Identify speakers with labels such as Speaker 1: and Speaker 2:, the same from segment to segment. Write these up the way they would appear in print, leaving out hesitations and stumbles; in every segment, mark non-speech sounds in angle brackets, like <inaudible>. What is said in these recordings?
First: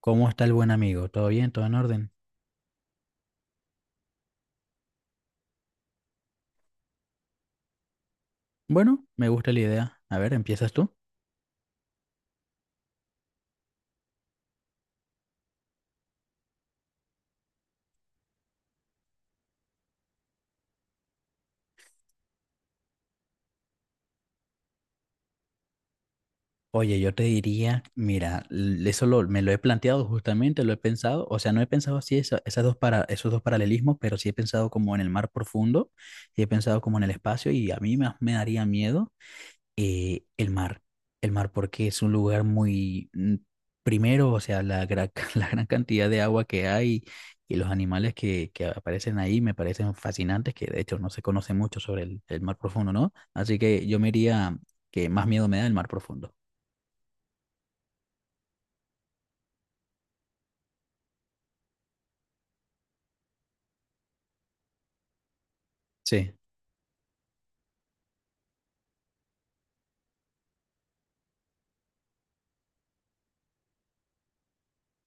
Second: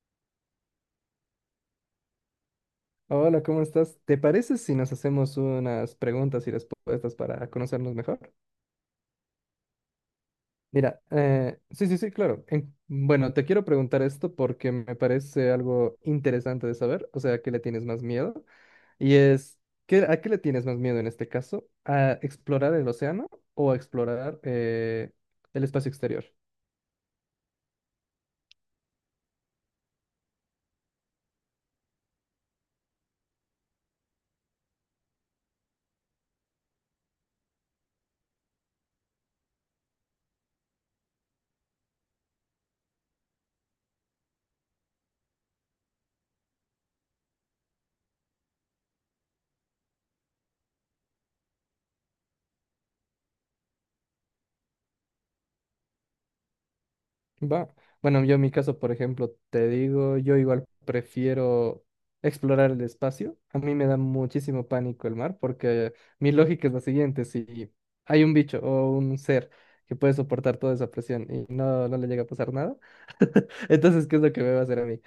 Speaker 1: ¿Cómo está el buen amigo? ¿Todo bien? ¿Todo en orden?
Speaker 2: Hola, ¿cómo estás? ¿Te parece si nos hacemos unas preguntas y respuestas para conocernos mejor?
Speaker 1: Bueno, me gusta la idea. A ver, ¿empiezas tú?
Speaker 2: Mira, sí, sí, sí, claro. Bueno, te quiero preguntar esto porque me parece algo interesante de saber, o sea, ¿a qué le tienes más miedo? Y es, ¿qué, a qué le tienes más miedo en este caso? ¿A explorar el océano o a explorar el espacio exterior?
Speaker 1: Oye, yo te diría, mira, me lo he planteado justamente, lo he pensado, o sea, no he pensado así esos dos paralelismos, pero sí he pensado como en el mar profundo, y he pensado como en el espacio y a mí me daría miedo el mar. El mar porque es un lugar muy, primero, o sea, <laughs> la gran cantidad de agua que hay y los animales que aparecen ahí me parecen fascinantes, que de hecho no se conoce mucho sobre el mar profundo, ¿no? Así que yo me iría que más miedo me da el mar profundo.
Speaker 2: Va. Bueno, yo en mi caso, por ejemplo, te digo, yo igual prefiero explorar el espacio. A mí me da muchísimo pánico el mar porque mi
Speaker 1: Sí,
Speaker 2: lógica es la siguiente: si hay un bicho o un ser que puede soportar toda esa presión y no, no le llega a pasar nada, <laughs> entonces, ¿qué es lo que me va a hacer a mí?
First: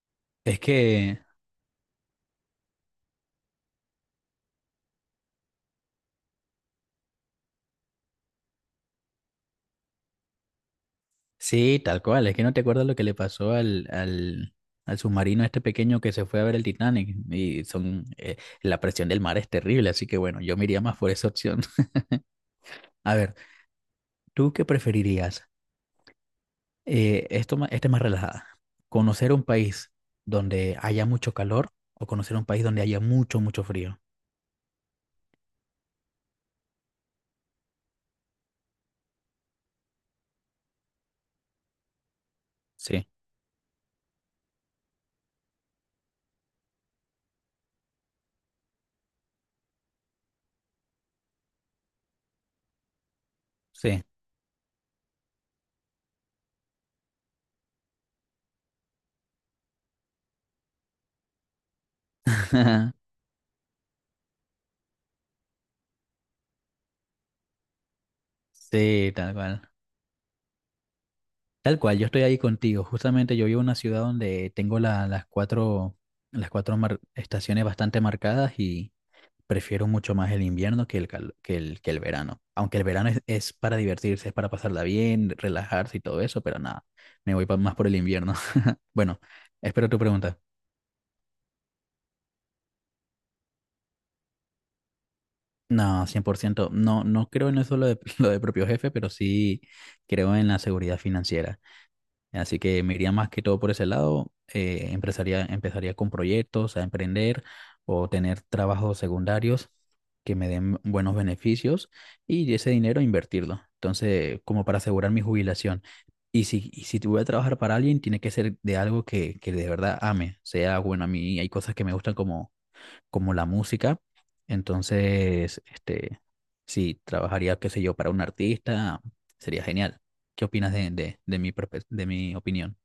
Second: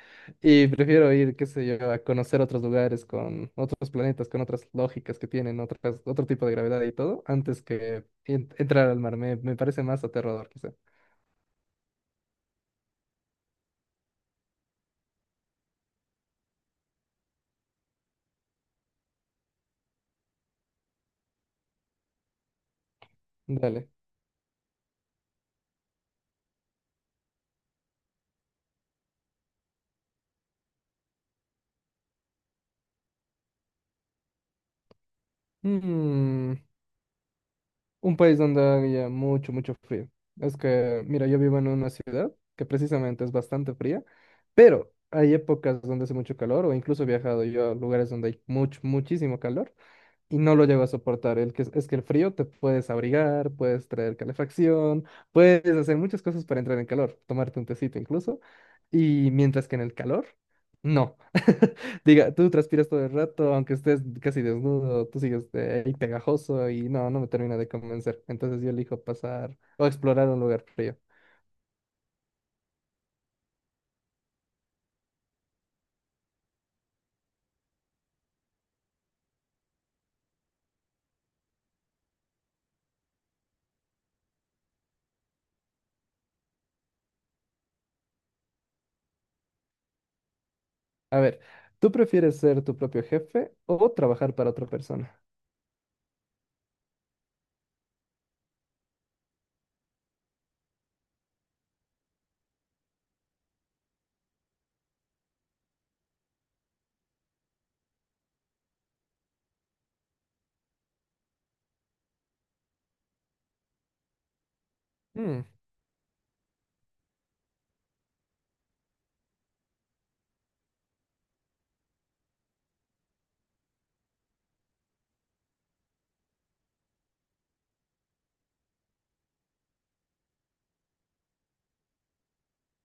Speaker 1: es
Speaker 2: Y prefiero
Speaker 1: que,
Speaker 2: ir, qué sé yo, a conocer otros lugares con otros planetas, con otras lógicas que tienen, otras, otro tipo de gravedad y todo, antes que entrar al mar. Me parece más aterrador, quizá.
Speaker 1: sí, tal cual, es que no te acuerdas lo que le pasó al... al submarino este pequeño que se fue a ver el Titanic y son, la presión del mar es terrible, así que bueno, yo me iría más por esa opción. <laughs> A ver.
Speaker 2: Dale.
Speaker 1: ¿Tú qué preferirías? Esta es más relajada. ¿Conocer un país donde haya mucho calor, o conocer un país donde haya mucho, mucho frío?
Speaker 2: Mm, un país donde haya mucho, mucho frío. Es que, mira, yo vivo en una ciudad que
Speaker 1: Sí,
Speaker 2: precisamente es bastante fría, pero hay épocas donde hace mucho calor o incluso he viajado yo a lugares donde hay mucho, muchísimo calor. Y no lo llego a soportar. Es que el frío te puedes abrigar, puedes
Speaker 1: sí,
Speaker 2: traer calefacción, puedes hacer muchas cosas para entrar en calor, tomarte un tecito incluso. Y mientras que en el calor, no. <laughs> Diga, tú transpiras todo el rato, aunque estés casi desnudo, tú sigues ahí pegajoso y no, no me termina de convencer. Entonces yo elijo
Speaker 1: sí, tal
Speaker 2: pasar
Speaker 1: cual.
Speaker 2: o explorar un lugar frío.
Speaker 1: Tal cual, yo estoy ahí contigo. Justamente yo vivo en una ciudad donde tengo las cuatro estaciones bastante marcadas, y prefiero mucho más el invierno que el, cal- que el verano. Aunque el verano es para divertirse, es para pasarla bien, relajarse y todo eso, pero nada, me voy más por el invierno. <laughs> Bueno, espero tu pregunta.
Speaker 2: A ver, ¿tú prefieres ser tu propio jefe o trabajar para otra persona?
Speaker 1: No, 100%. No, no creo en eso, lo de, <laughs> lo de propio jefe, pero sí creo en la seguridad financiera. Así que me iría más que todo por ese lado. Empezaría con proyectos, a emprender o tener trabajos secundarios que me den buenos beneficios, y ese dinero invertirlo. Entonces, como para asegurar mi jubilación. Y si te voy a trabajar para alguien, tiene que ser de algo que de verdad ame. O sea, bueno, a mí hay cosas que me gustan, como la música. Entonces, si trabajaría, qué sé yo, para un artista, sería genial. ¿Qué opinas de mi opinión?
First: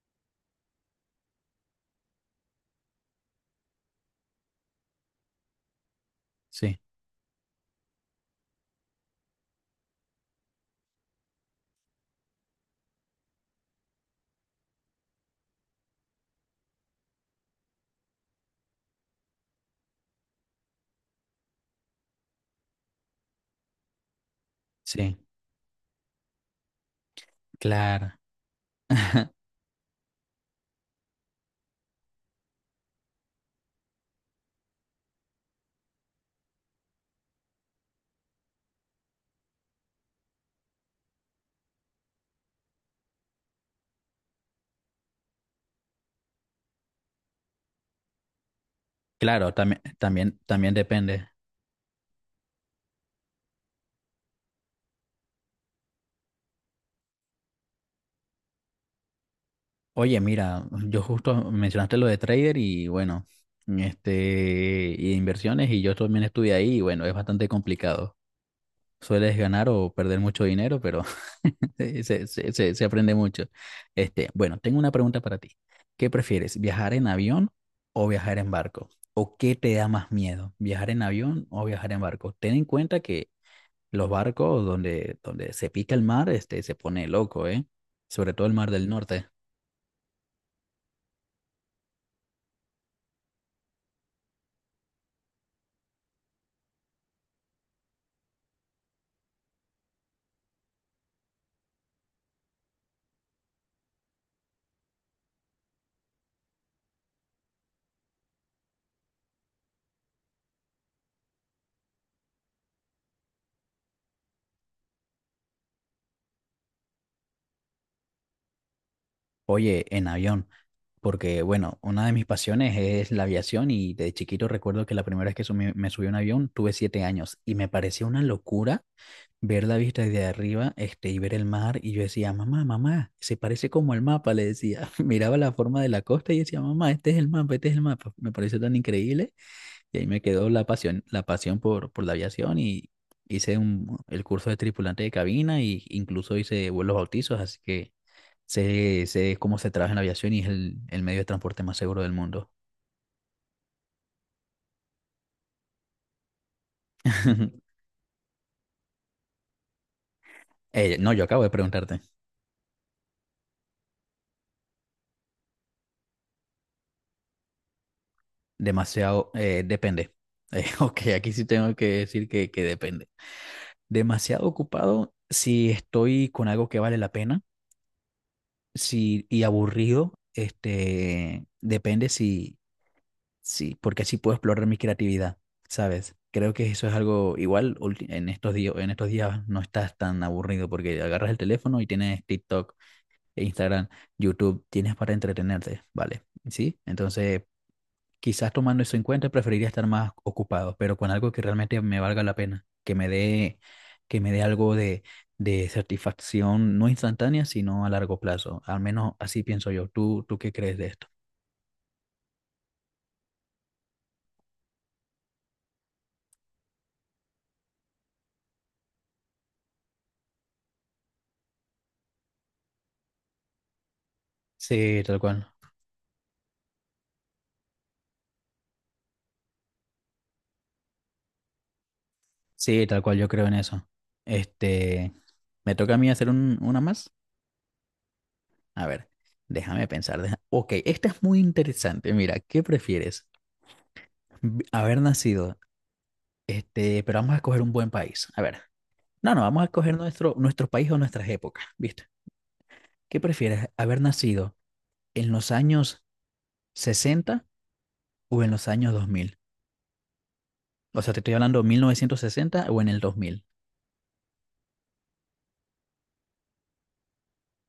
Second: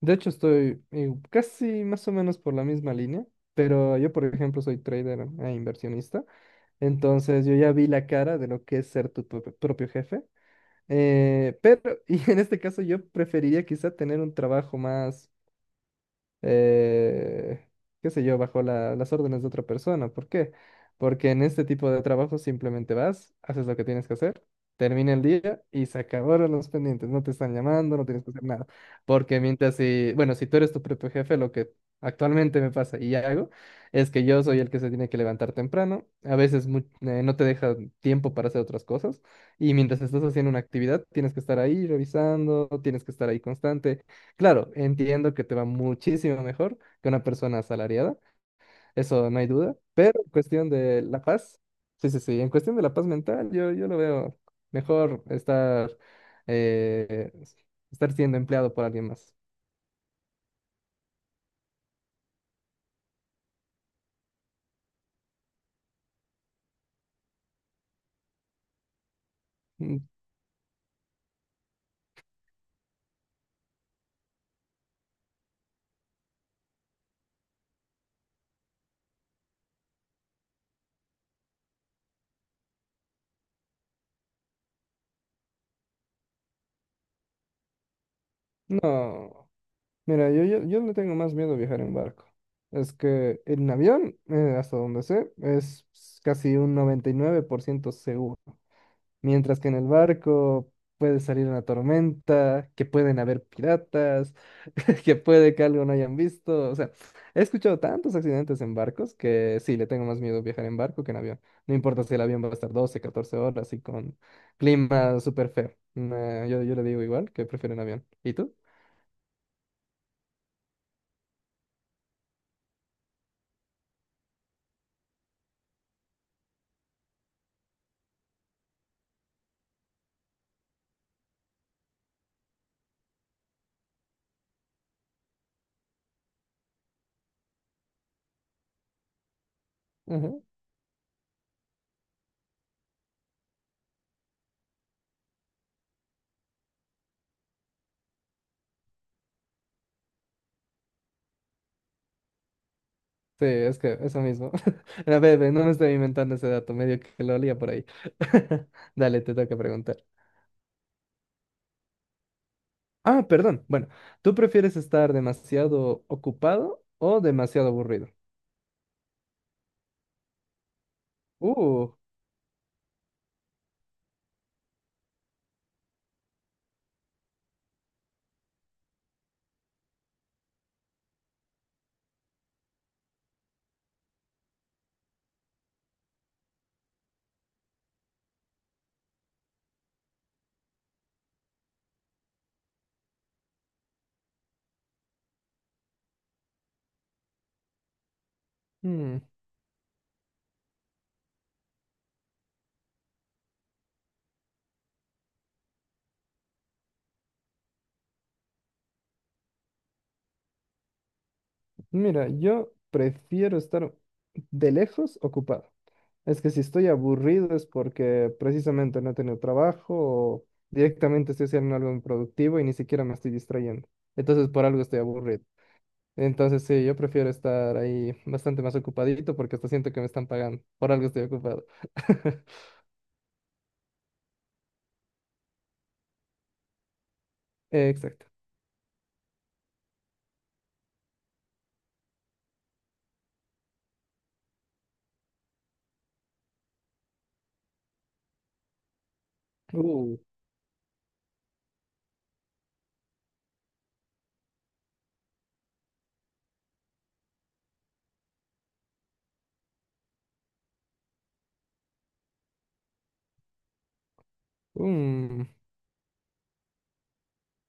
Speaker 2: De hecho, estoy casi más o menos por la misma línea, pero yo, por ejemplo, soy trader e inversionista,
Speaker 1: Sí,
Speaker 2: entonces yo ya vi la cara de lo que es ser tu propio jefe, pero, <laughs> y en este caso yo preferiría quizá tener un trabajo más eh, qué sé yo, bajo la- las órdenes de otra persona. ¿Por qué? Porque en este tipo de trabajo simplemente vas, haces lo que tienes que hacer, termina
Speaker 1: sí,
Speaker 2: el día y se acabaron los pendientes. No te están llamando, no
Speaker 1: claro.
Speaker 2: tienes que hacer nada. Porque
Speaker 1: <laughs>
Speaker 2: mientras si, bueno, si tú eres tu propio jefe, lo que actualmente me pasa y hago es que yo soy el que se tiene que levantar temprano. A veces no te deja tiempo para hacer otras cosas. Y mientras estás haciendo una actividad, tienes que estar ahí revisando, tienes que estar ahí constante. Claro, entiendo que te va muchísimo mejor que una persona asalariada, eso no hay
Speaker 1: Claro,
Speaker 2: duda,
Speaker 1: también,
Speaker 2: pero en
Speaker 1: también,
Speaker 2: cuestión
Speaker 1: también
Speaker 2: de la
Speaker 1: depende.
Speaker 2: paz, sí, sí, sí, en cuestión de la paz mental, yo lo veo mejor estar, eh, estar siendo empleado por alguien más.
Speaker 1: Oye, mira, yo justo mencionaste lo de trader, y bueno, este, y de inversiones, y yo también estuve ahí y bueno, es bastante complicado. Sueles ganar o
Speaker 2: Mm,
Speaker 1: perder mucho dinero, pero sí, se se aprende mucho. Bueno, tengo una pregunta para ti. ¿Qué prefieres, viajar en avión o viajar en barco? ¿O qué te da más miedo, viajar en avión o viajar en barco? Ten en cuenta que los barcos donde se pica el mar, se pone loco, ¿eh? Sobre todo el mar del norte.
Speaker 2: No, mira, yo le tengo más miedo a viajar en barco. Es que en avión, hasta donde sé, es casi un 99% seguro. Mientras que en el barco puede salir una tormenta, que pueden haber piratas, <laughs> que puede que algo no hayan visto. O sea, he escuchado tantos accidentes en barcos que sí, le tengo más miedo viajar en barco que en avión. No importa si el avión va a estar 12 14 horas y con clima súper feo. No, yo le digo igual que prefiero en avión. ¿Y tú?
Speaker 1: Oye, en avión, porque bueno, una de mis pasiones es la aviación, y de chiquito recuerdo que la primera vez que me subí a un avión tuve 7 años, y me pareció una locura ver la vista desde arriba, este, y ver el mar, y yo decía, mamá, mamá, se parece como el mapa, le decía, <laughs> miraba la forma de la costa y decía, mamá, este es el mapa, este es el mapa, me pareció tan increíble, y ahí me
Speaker 2: Ajá.
Speaker 1: quedó la pasión, por la aviación, y hice el curso de tripulante de cabina, y incluso hice vuelos bautizos, así que sé cómo se trabaja en la aviación, y es el medio de transporte más seguro del mundo.
Speaker 2: Sí, es que eso mismo. <laughs> A ver, no me estoy inventando ese dato, medio que lo olía por
Speaker 1: <laughs>
Speaker 2: ahí. <laughs> Dale, te toca preguntar.
Speaker 1: No, yo acabo de preguntarte.
Speaker 2: Ah, perdón. Bueno, ¿tú prefieres estar demasiado ocupado o demasiado aburrido?
Speaker 1: Demasiado, depende. <laughs> Ok, aquí sí tengo que
Speaker 2: Uh,
Speaker 1: decir que depende. Demasiado ocupado si estoy con algo que vale la pena, si, y aburrido, depende si, porque así puedo explorar mi creatividad, ¿sabes? Creo que eso es algo igual en estos días no estás tan aburrido, porque agarras el teléfono y tienes TikTok, Instagram, YouTube, tienes para entretenerte, ¿vale? ¿Sí? Entonces, quizás tomando eso en
Speaker 2: mm,
Speaker 1: cuenta, preferiría estar más ocupado, pero con algo que realmente me valga la pena, que me dé algo de satisfacción, no instantánea, sino a largo plazo. Al menos así pienso yo. ¿Tú qué crees de esto?
Speaker 2: mira, yo prefiero estar de lejos ocupado. Es que si estoy aburrido es porque precisamente no he tenido trabajo o directamente estoy haciendo algo improductivo y ni siquiera me estoy distrayendo. Entonces por algo estoy
Speaker 1: Sí, tal
Speaker 2: aburrido.
Speaker 1: cual.
Speaker 2: Entonces sí, yo prefiero estar ahí bastante más ocupadito porque hasta siento que me están pagando. Por algo estoy ocupado. <laughs>
Speaker 1: Sí, tal cual, yo creo en eso. Este, Me toca a mí hacer un- una más.
Speaker 2: Exacto.
Speaker 1: A ver, déjame pensar. Ok, esta es muy interesante. Mira, ¿qué prefieres? Haber nacido, este, pero vamos a escoger un buen país. A ver. No, no, vamos a escoger
Speaker 2: Uh,
Speaker 1: nuestro país o nuestras épocas, ¿viste? ¿Qué prefieres, haber nacido en los años 60 o en los años 2000? O sea, te estoy hablando 1960 o en el 2000,
Speaker 2: mm,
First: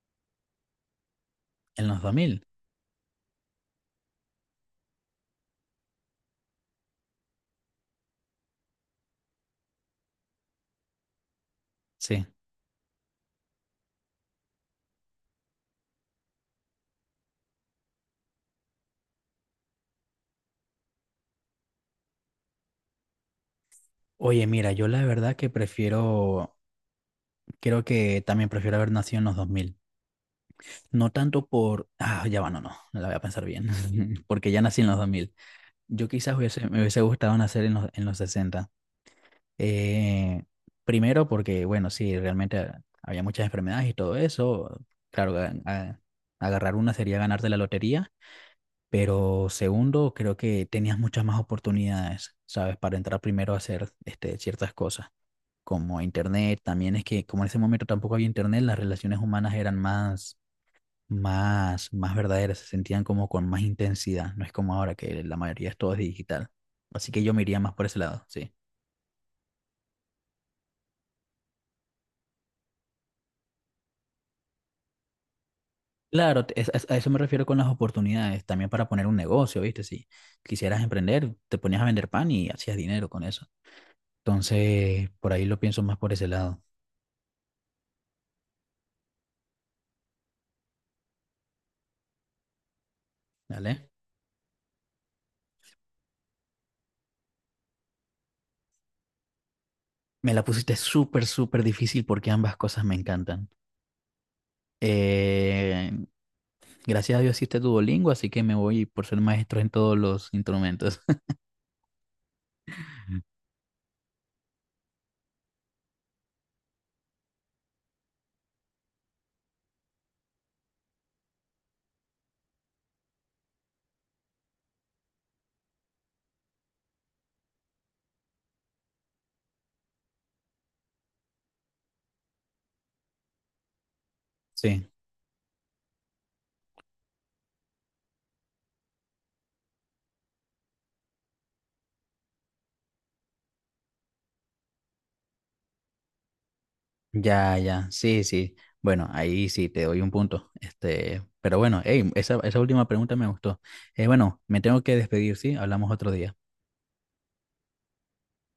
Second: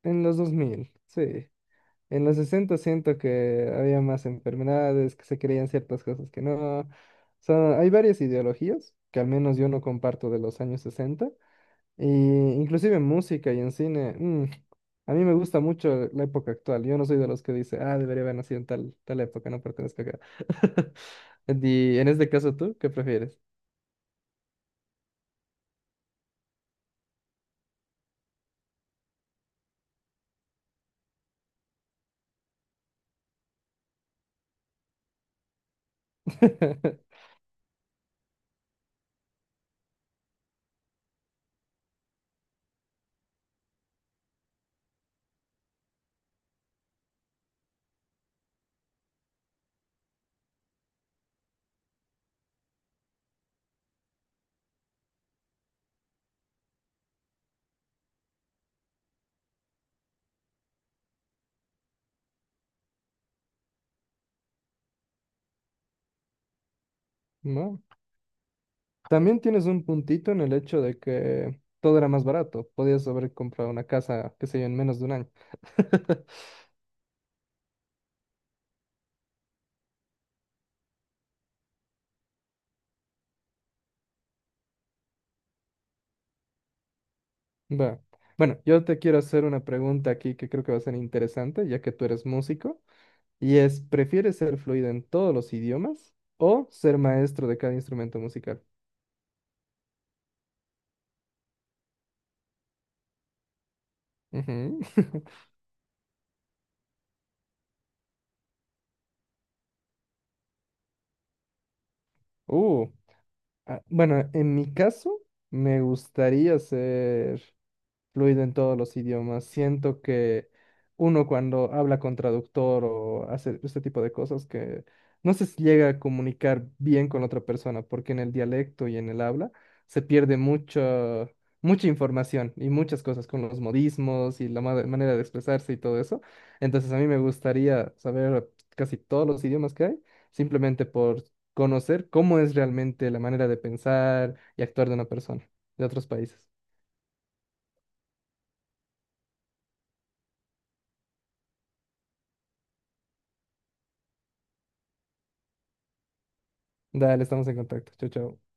Speaker 2: En los 2000 sí.
Speaker 1: En los dos
Speaker 2: En los
Speaker 1: mil.
Speaker 2: 60 siento que había más enfermedades, que se creían ciertas cosas que no. O sea, hay varias ideologías que al menos yo no comparto de los años 60. Y
Speaker 1: Sí.
Speaker 2: inclusive en música y en cine, a mí me gusta mucho la época actual. Yo no soy de los que dice, ah, debería haber nacido en tal, tal época, no pertenezco acá. <laughs> Y en este caso, ¿tú qué prefieres?
Speaker 1: Oye, mira, yo la verdad que prefiero, creo que también prefiero haber nacido en los 2000. No tanto por, ah, ya va, no, no, no la voy a pensar bien, <laughs> porque ya nací en los 2000. Yo quizás hubiese- me hubiese
Speaker 2: <laughs>
Speaker 1: gustado nacer en en los 60. Eh, Primero porque, bueno, sí, realmente había muchas enfermedades y todo eso. Claro, agarrar una sería ganarte la lotería, pero segundo, creo que tenías muchas más oportunidades, ¿sabes? Para entrar primero a hacer este, ciertas cosas, como internet. También es que como en ese momento tampoco había internet, las relaciones humanas eran más, más, más verdaderas, se sentían como con más intensidad. No es como ahora que la mayoría es todo digital. Así que yo me iría más
Speaker 2: ¿No?
Speaker 1: por ese lado, sí.
Speaker 2: También tienes un puntito en el hecho de que todo era más barato. Podías haber comprado una casa, qué sé yo, en menos de un año. <laughs>
Speaker 1: Claro, a eso me refiero con las oportunidades, también para poner un negocio, ¿viste? Si quisieras emprender, te ponías a vender pan y hacías dinero con eso. Entonces, por ahí lo pienso más por ese lado,
Speaker 2: Va. Bueno, yo te quiero hacer una pregunta aquí que creo que va a ser interesante, ya que tú eres músico, y es,
Speaker 1: ¿vale?
Speaker 2: ¿prefieres ser fluido en todos los idiomas o ser maestro de cada instrumento musical?
Speaker 1: Me la pusiste súper, súper difícil porque ambas cosas me encantan.
Speaker 2: Ujú. <laughs>
Speaker 1: Eh, Gracias a Dios existe Duolingo, así que me voy por ser maestro en todos los instrumentos.
Speaker 2: Uh,
Speaker 1: <laughs>
Speaker 2: ah, bueno, en mi caso, me gustaría ser fluido en todos los idiomas. Siento que uno cuando habla con traductor o hace este tipo de cosas que no se llega a comunicar bien con la otra persona, porque en el dialecto y en el habla se pierde mucha información y muchas cosas con los modismos y la ma-
Speaker 1: Sí.
Speaker 2: manera de expresarse y todo eso. Entonces a mí me gustaría saber casi todos los idiomas que hay, simplemente por conocer cómo es realmente la manera de pensar y actuar de una persona de otros países.
Speaker 1: Ya, ya, sí, sí. Bueno, ahí sí te doy un punto. Pero bueno, ey, esa última pregunta me gustó. Bueno, me tengo que despedir, ¿sí? Hablamos otro día.
Speaker 2: Dale, estamos en contacto. Chao, chao.